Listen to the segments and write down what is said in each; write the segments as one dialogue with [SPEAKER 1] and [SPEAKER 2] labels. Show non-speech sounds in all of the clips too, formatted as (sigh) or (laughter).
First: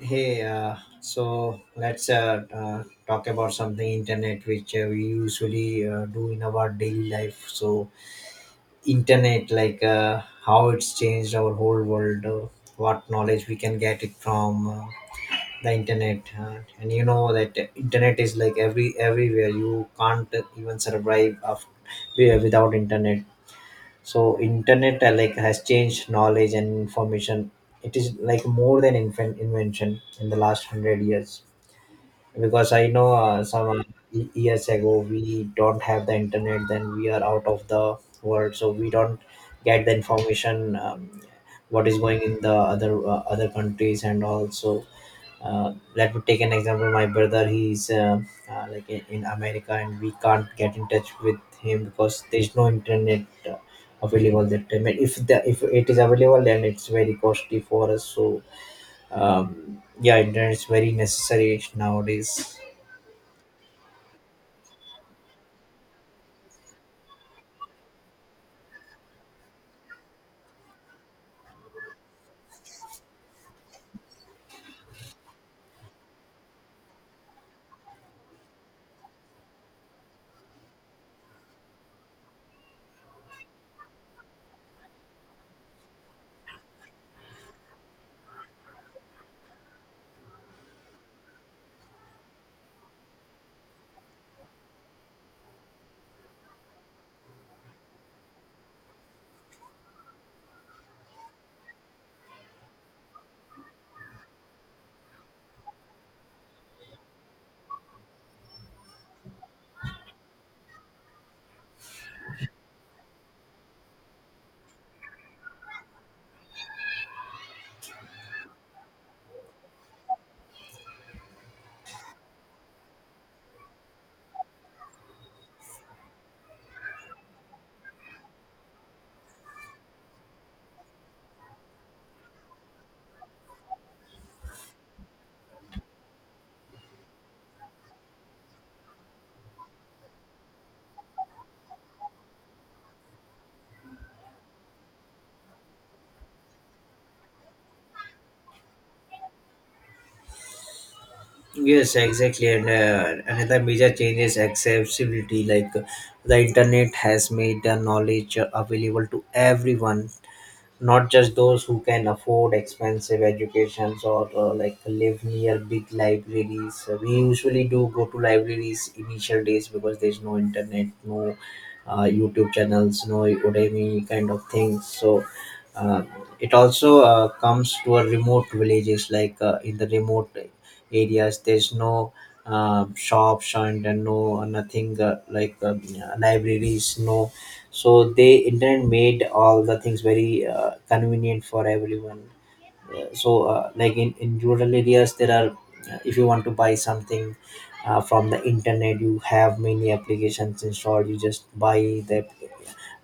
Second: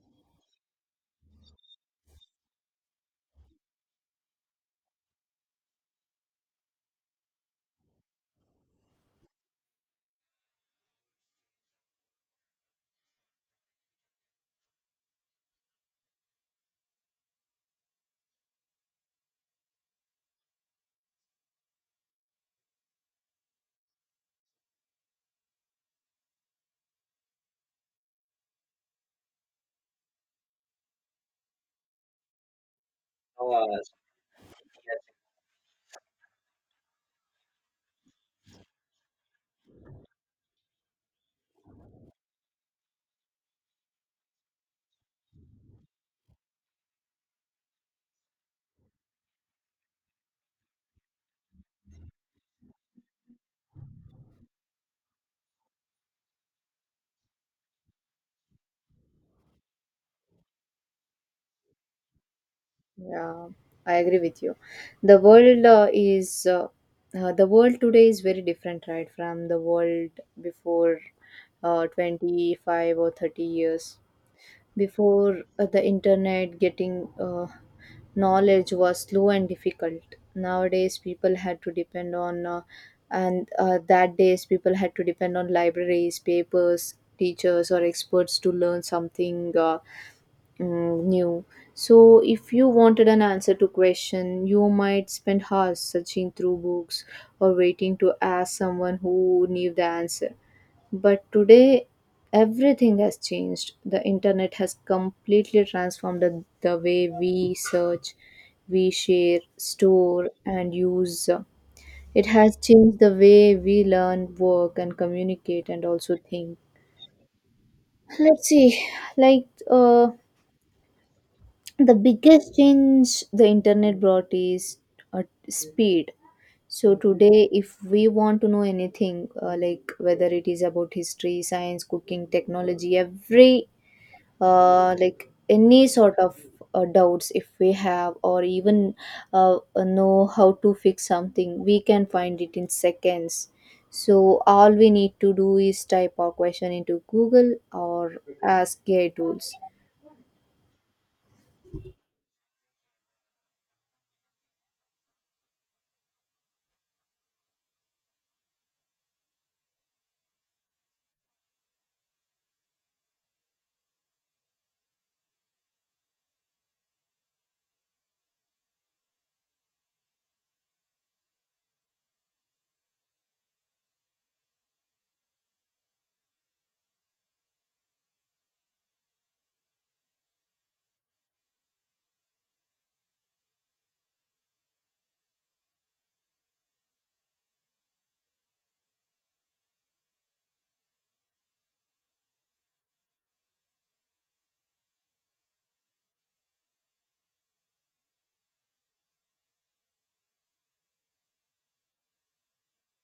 [SPEAKER 1] Hey, so let's talk about something internet, which we usually do in our daily life. So internet, like, how it's changed our whole world. What knowledge we can get it from the internet. And you know that internet is like everywhere. You can't even survive without internet. So internet, like, has changed knowledge and information. It is like more than invention in the last 100 years, because I know, some
[SPEAKER 2] Hours.
[SPEAKER 1] years ago we don't have the internet, then we are out of the world, so we don't get the information, what is going in the other other countries and also. Let me take an example. My brother, he's like, in America, and we can't get in touch with him because there's no internet uh, available that time. And if it is available, then it's very costly for us. So yeah, internet is very necessary nowadays.
[SPEAKER 2] Yeah, I agree with you. The world uh, is uh, the world today is very different, right, from the world before 25 or 30 years. Before the internet, getting knowledge was slow and difficult. Nowadays, people had to depend on, and that days people had to depend on libraries, papers, teachers, or experts to learn something. Mm, new. So, if you wanted an answer to question, you might spend hours searching through books or waiting to ask someone who knew the answer. But today, everything has changed. The internet has completely transformed the way we search, we share, store, and use. It has changed the way we learn, work, and communicate, and also think. Let's see, like, uh, the biggest change the internet brought is uh, speed. So today, if we want to know anything, like whether it is about history, science, cooking, technology, every like any sort of doubts if we have, or even know how to fix something, we can find it in seconds. So all we need to do is type our question into Google or ask AI tools.
[SPEAKER 1] Yes, exactly. And another major change is accessibility. Like, the internet has made the knowledge available to everyone, not just those who can afford expensive educations, or like, live near big libraries. We usually do go to libraries initial days because there's no internet, no youtube channels, no udemy kind of things. So uh, it also comes to a remote villages, like, in the remote areas there's no shops and no nothing, like, libraries, no. So they internet made all the things very convenient for everyone. So like, in rural areas there are, if you want to buy something from the internet, you have many applications installed, you just the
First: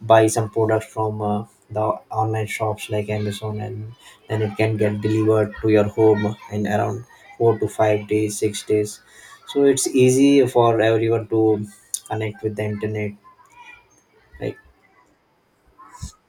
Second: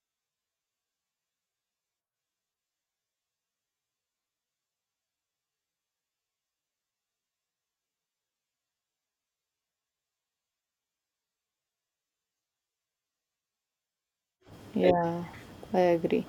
[SPEAKER 1] buy some products from the online shops like amazon, and then it can get delivered to your home in around 4 to 5 days, 6 days. So it's easy for everyone to connect with the internet, like...
[SPEAKER 2] Right? Yeah, I agree.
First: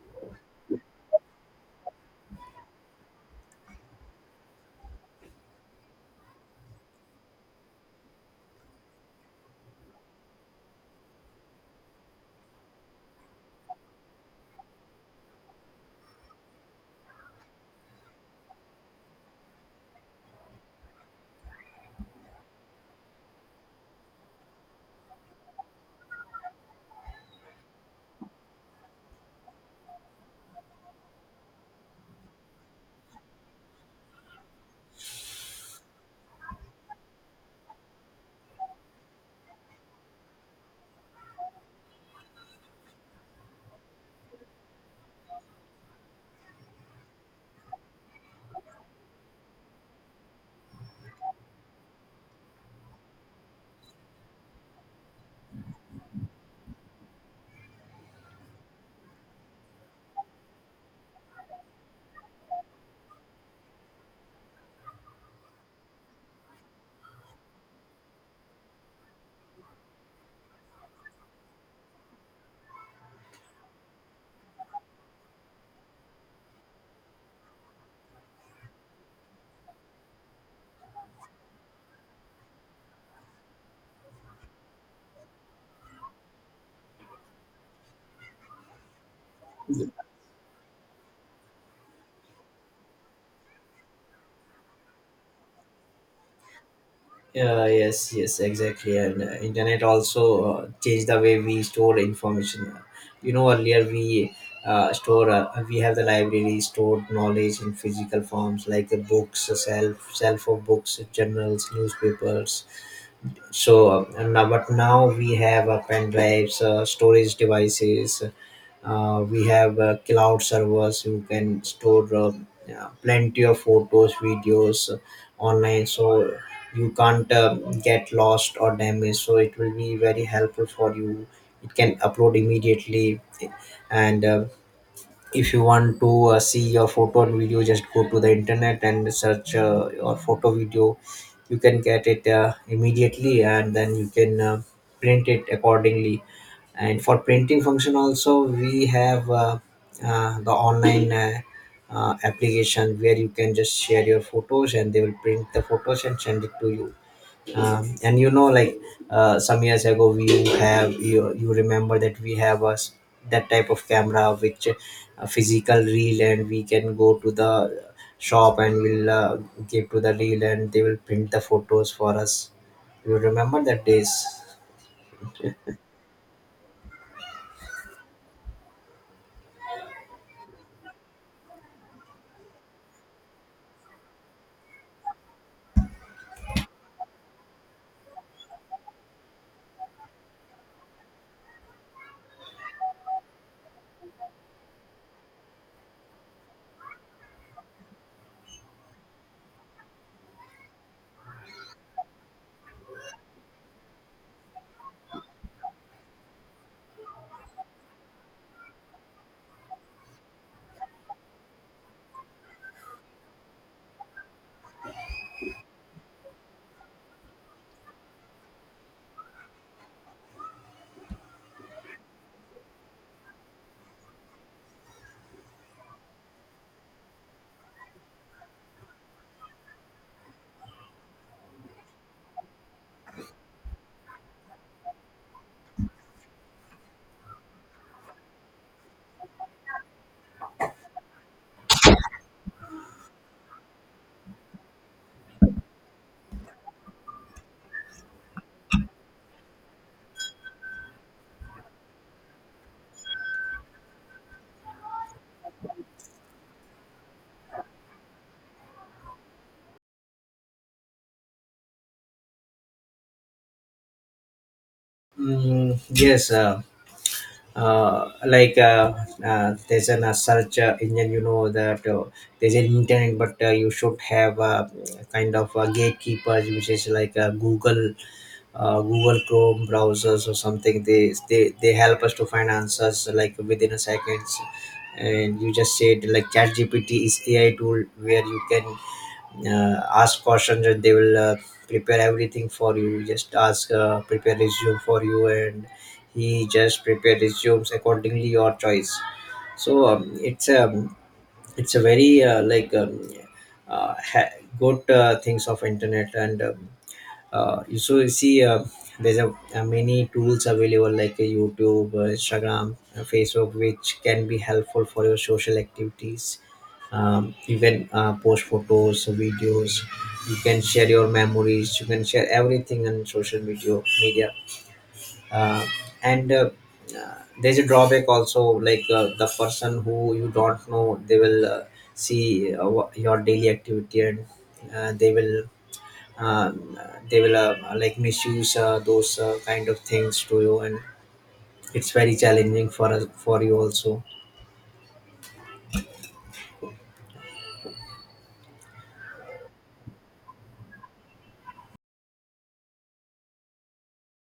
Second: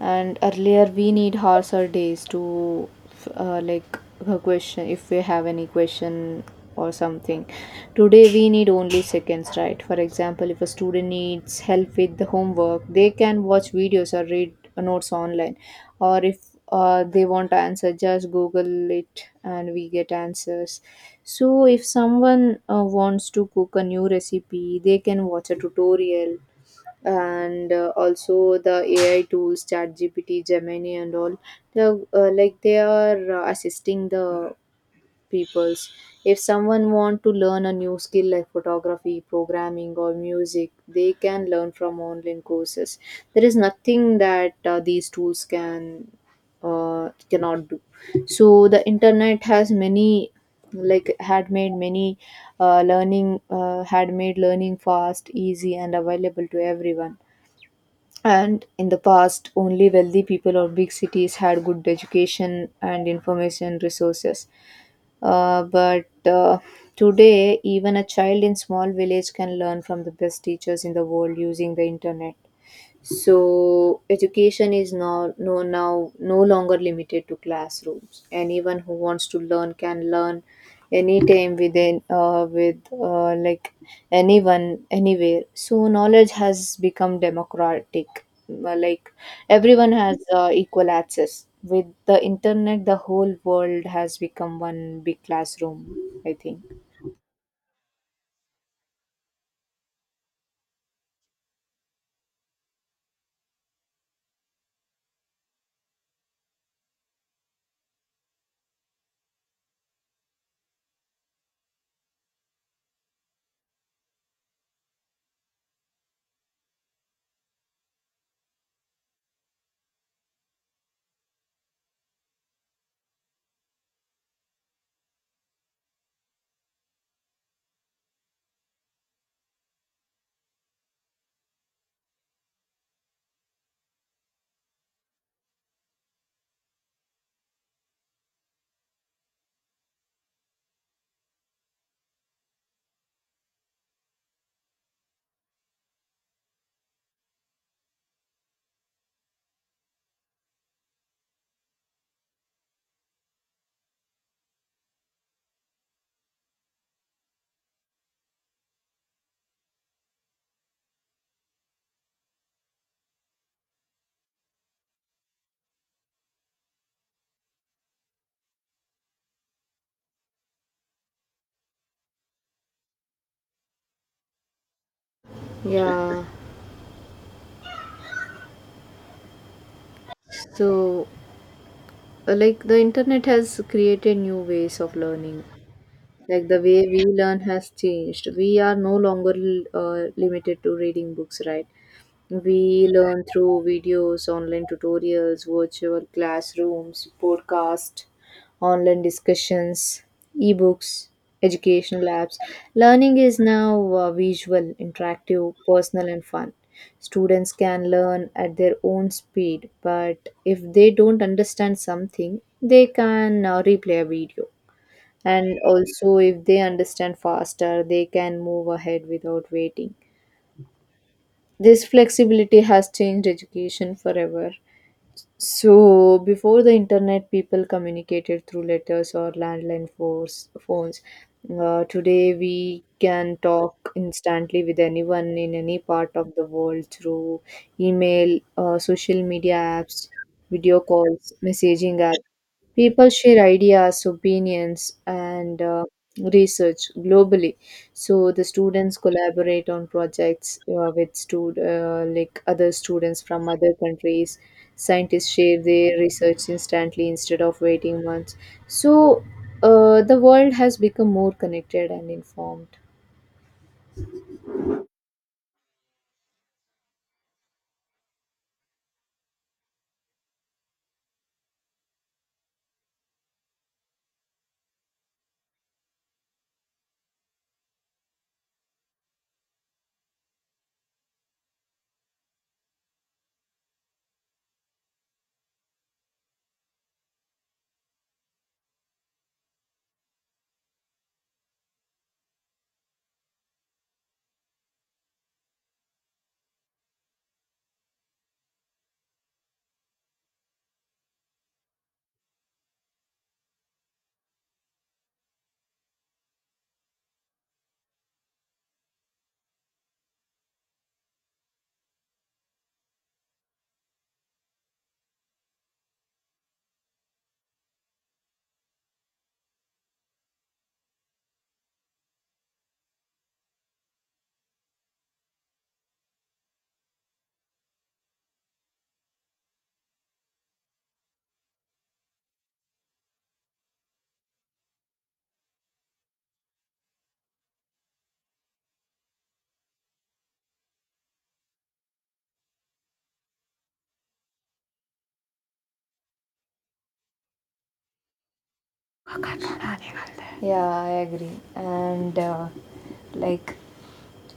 [SPEAKER 2] And earlier, we need hours or days to like a question if we have any question or something. Today, we need only seconds, right? For example, if a student needs help with the homework, they can watch videos or read notes online. Or if they want answer, just Google it and we get answers. So, if someone wants to cook a new recipe, they can watch a tutorial, and also the AI tools, ChatGPT, Gemini and all like they are assisting the peoples. If someone want to learn a new skill like photography, programming or music, they can learn from online courses. There is nothing that these tools can cannot do. So the internet has many, like had made many had made learning fast, easy and available to everyone. And in the past, only wealthy people or big cities had good education and information resources. But today, even a child in small village can learn from the best teachers in the world using the internet. So education is now no longer limited to classrooms. Anyone who wants to learn can learn anytime, within with like anyone anywhere. So knowledge has become democratic. Uh, Like Everyone has equal access. With the internet, the whole world has become one big classroom, I think.
[SPEAKER 1] Yeah, yes, yes, exactly. And internet also changed the way we store information. You know, earlier we have the library stored knowledge in physical forms like the books, a shelf of books, journals, newspapers. So, but now we have pen drives, storage devices, we have cloud servers who can store, yeah, plenty of photos, videos, online, so you can't get lost or damaged. So it will be very helpful for you. It can upload immediately, and if you want to see your photo and video, just go to the internet and search, your photo video. You can get it immediately, and then you can print it accordingly. And for printing function also we have the online application where you can just share your photos, and they will print the photos and send it to you. And you know, like, some years ago we have, you remember that we have a s that type of camera, which a physical reel, and we can go to the shop and we'll give to the reel, and they will print the photos for us. You remember that days?
[SPEAKER 2] Yeah. So like the internet has created new ways of learning. Like the way we learn has changed. We are no longer limited to reading books, right? We learn through videos, online tutorials, virtual classrooms, podcasts, online discussions, ebooks, educational apps. Learning is now visual, interactive, personal, and fun. Students can learn at their own speed, but if they don't understand something, they can replay a video, and also if they understand faster, they can move ahead without waiting. This flexibility has changed education forever. So before the internet, people communicated through letters or landline force, phones. Today, we can talk instantly with anyone in any part of the world through email, social media apps, video calls, messaging apps. People share ideas, opinions, and research globally. So the students collaborate on projects like other students from other countries. Scientists share their research instantly instead of waiting months. So the world has become more connected and informed.
[SPEAKER 1] Mm, yes, like, there's an search engine, you know that there's an internet, but you should have kind of gatekeepers, which is like google, google chrome browsers or something. They help us to find answers like within a seconds. And you just said, like, ChatGPT is ai tool where you can ask questions and they will prepare everything for you. Just ask, prepare resume for you, and he just prepare resumes accordingly your choice. So it's a very, like, uh, ha- good things of internet. And you so you see, there's many tools available like youtube, instagram, facebook, which can be helpful for your social activities. You can post photos, videos. You can share your memories, you can share everything on social media. uh, and uh, there's a drawback also, like, the person who you don't know, they will see, your daily activity, and uh, they will um, they will like, misuse those kind of things to you, and it's very challenging for us, for you also.
[SPEAKER 2] Yeah, I agree. And like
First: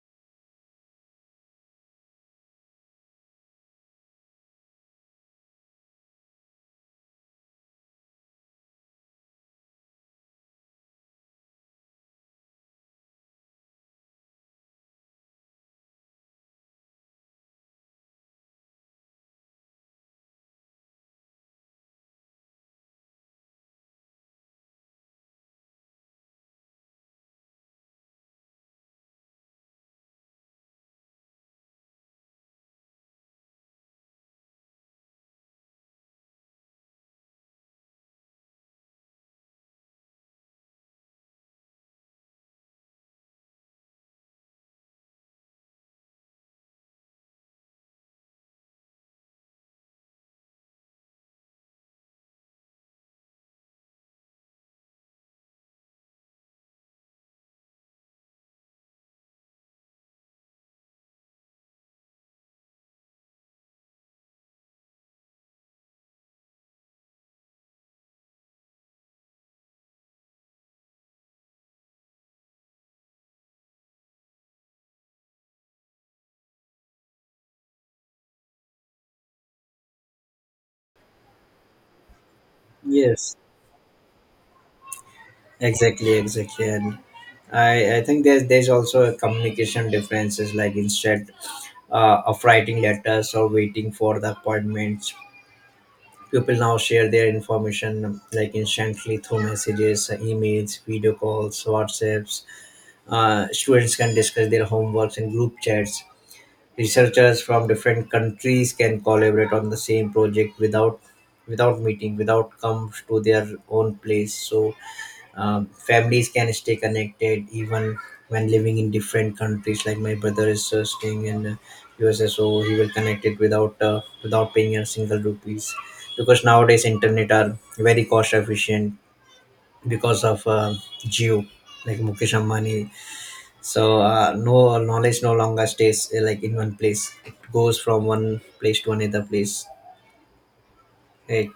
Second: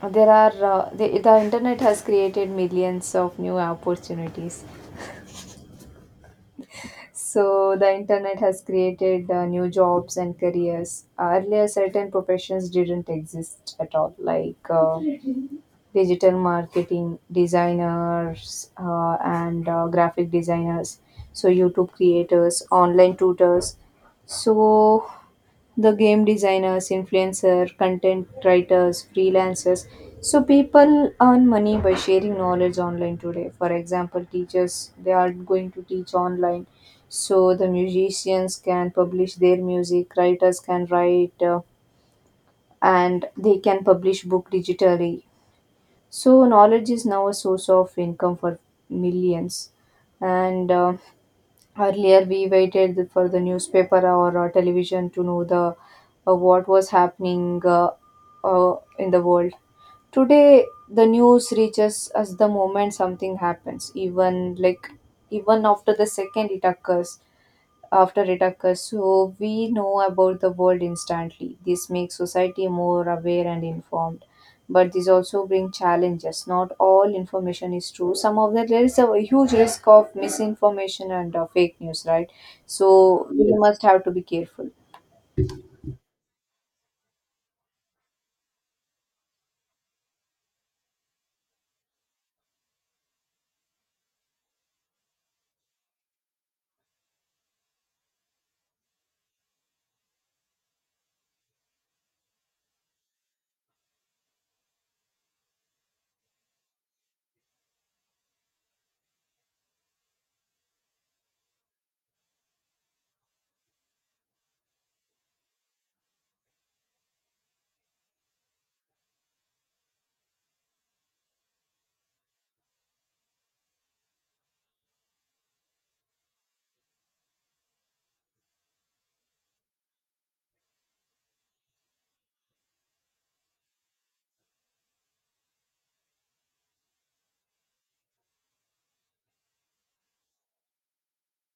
[SPEAKER 2] there are the internet has created millions of new opportunities. So the internet has created new jobs and careers. Earlier, certain professions didn't exist at all, like digital marketing designers, and graphic designers, so YouTube creators, online tutors, so the game designers, influencer, content writers, freelancers. So people earn money by sharing knowledge online today. For example, teachers, they are going to teach online. So the musicians can publish their music, writers can write, and they can publish book digitally. So, knowledge is now a source of income for millions. And earlier, we waited for the newspaper or television to know the what was happening in the world. Today, the news reaches us the moment something happens, even like even after the second it occurs after it occurs, so we know about the world instantly. This makes society more aware and informed. But this also brings challenges. Not all information is true. Some of that, there is a huge risk of misinformation and fake news, right? So
[SPEAKER 1] Yes,
[SPEAKER 2] we Yes. must have to be careful.
[SPEAKER 1] exactly, exactly. And I think there's also a communication differences, like, instead of writing letters or waiting for the appointments. People now share their information, like, instantly through messages, emails, video calls, whatsapps. Students can discuss their homeworks in group chats. Researchers from different countries can collaborate on the same project without meeting, without comes to their own place. So families can stay connected even when living in different countries, like my brother is staying in USA, so he will connect it without paying a single rupees, because nowadays internet are very cost efficient, because of geo, like mukesh ambani. So knowledge no longer stays, like, in one place, it goes from one place to another place, right?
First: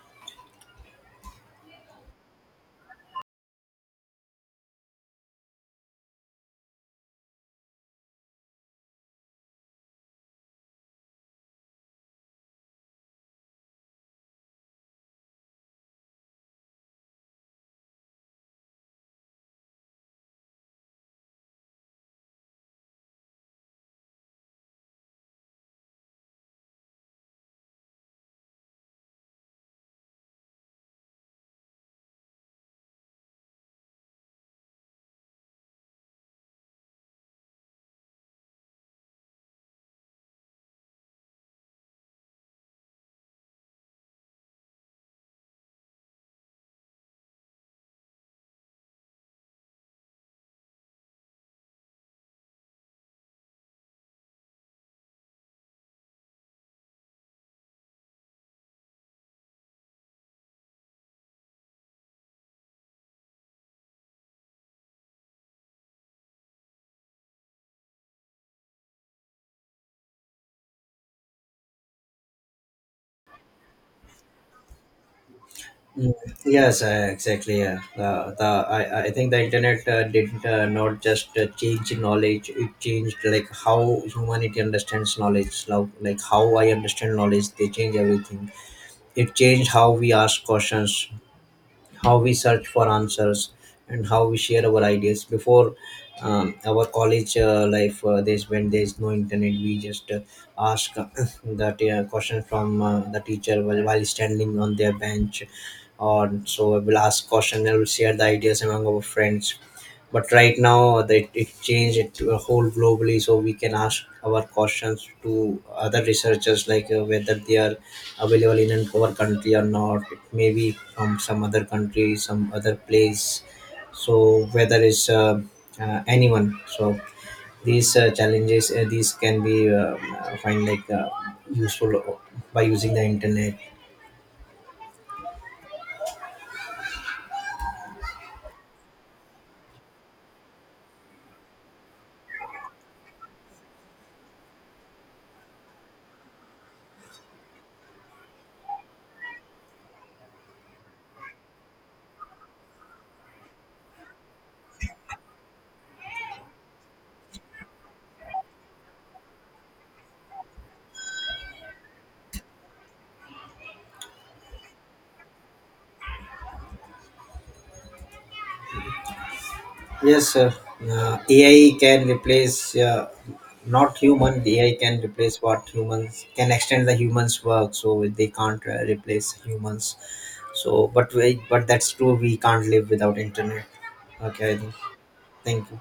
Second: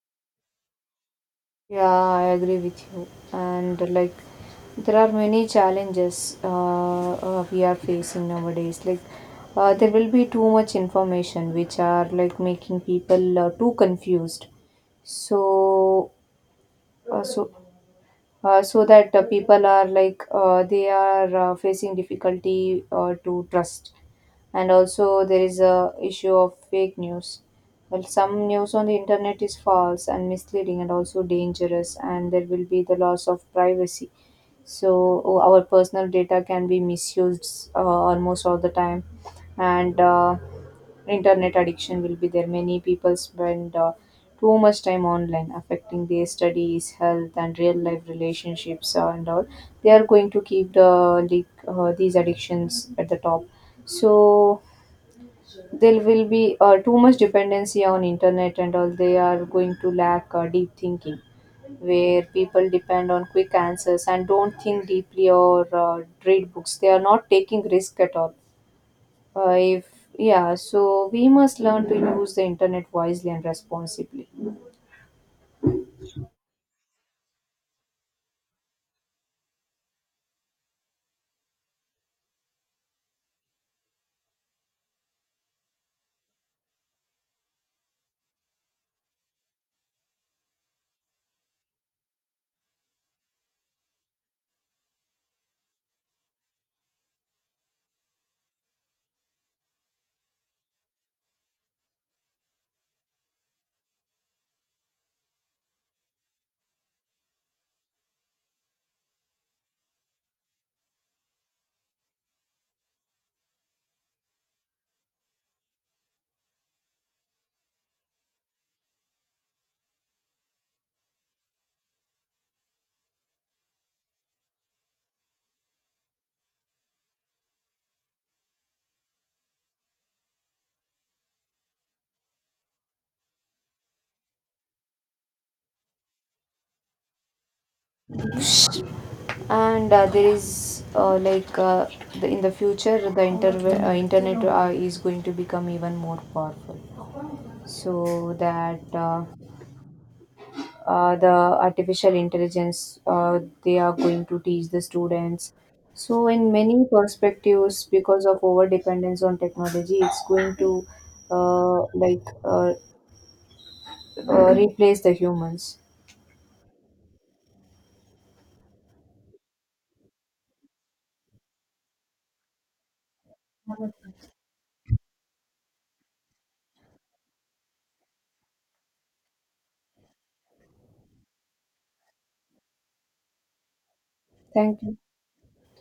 [SPEAKER 2] Yeah, I agree with you. And like, there are many challenges we are facing nowadays. Like, there will be too much information, which are like making people too confused. So, uh, so, so that people are they are facing difficulty to trust. And also there is a issue of fake news. Well, some news on the internet is false and misleading and also dangerous. And there will be the loss of privacy, so our personal data can be misused almost all the time. And internet addiction will be there. Many people spend too much time online, affecting their studies, health and real life relationships, and all. They are going to keep the these addictions at the top. So there will be too much dependency on internet, and all they are going to lack deep thinking, where people depend on quick answers and don't think deeply or read books. They are not taking risk at all. If Yeah, so we must learn to use the internet wisely and responsibly.
[SPEAKER 1] Mm, yes, exactly. Yeah, the I think the internet didn't not just change knowledge; it changed like how humanity understands knowledge. Like how I understand knowledge, they change everything. It changed how we ask questions, how we search for answers, and how we share our ideas. Before our college life, there's when there's no internet, we just ask, (coughs) (clears throat) that question from the teacher, while standing on their bench, or so we will ask question and will share the ideas among our friends. But right now that it changed it to a whole globally, so we can ask our questions to other researchers, like, whether they are available in our country or not. It may be from some other country, some other place. So whether it's anyone, so these challenges, these can be find, like, useful, by using the internet.
[SPEAKER 2] And there is like the, in the future, the internet is going to become even more powerful. So that the artificial intelligence, they are going to teach the students. So in many perspectives, because of over dependence on technology, it's going to uh, like uh, replace the humans.
[SPEAKER 1] Yes, sir. AI can replace, not human. AI can replace what humans can extend the humans' work, so they can't replace humans. So, but that's true. We can't live without internet. Okay, I think.
[SPEAKER 2] Thank you.
[SPEAKER 1] Thank you.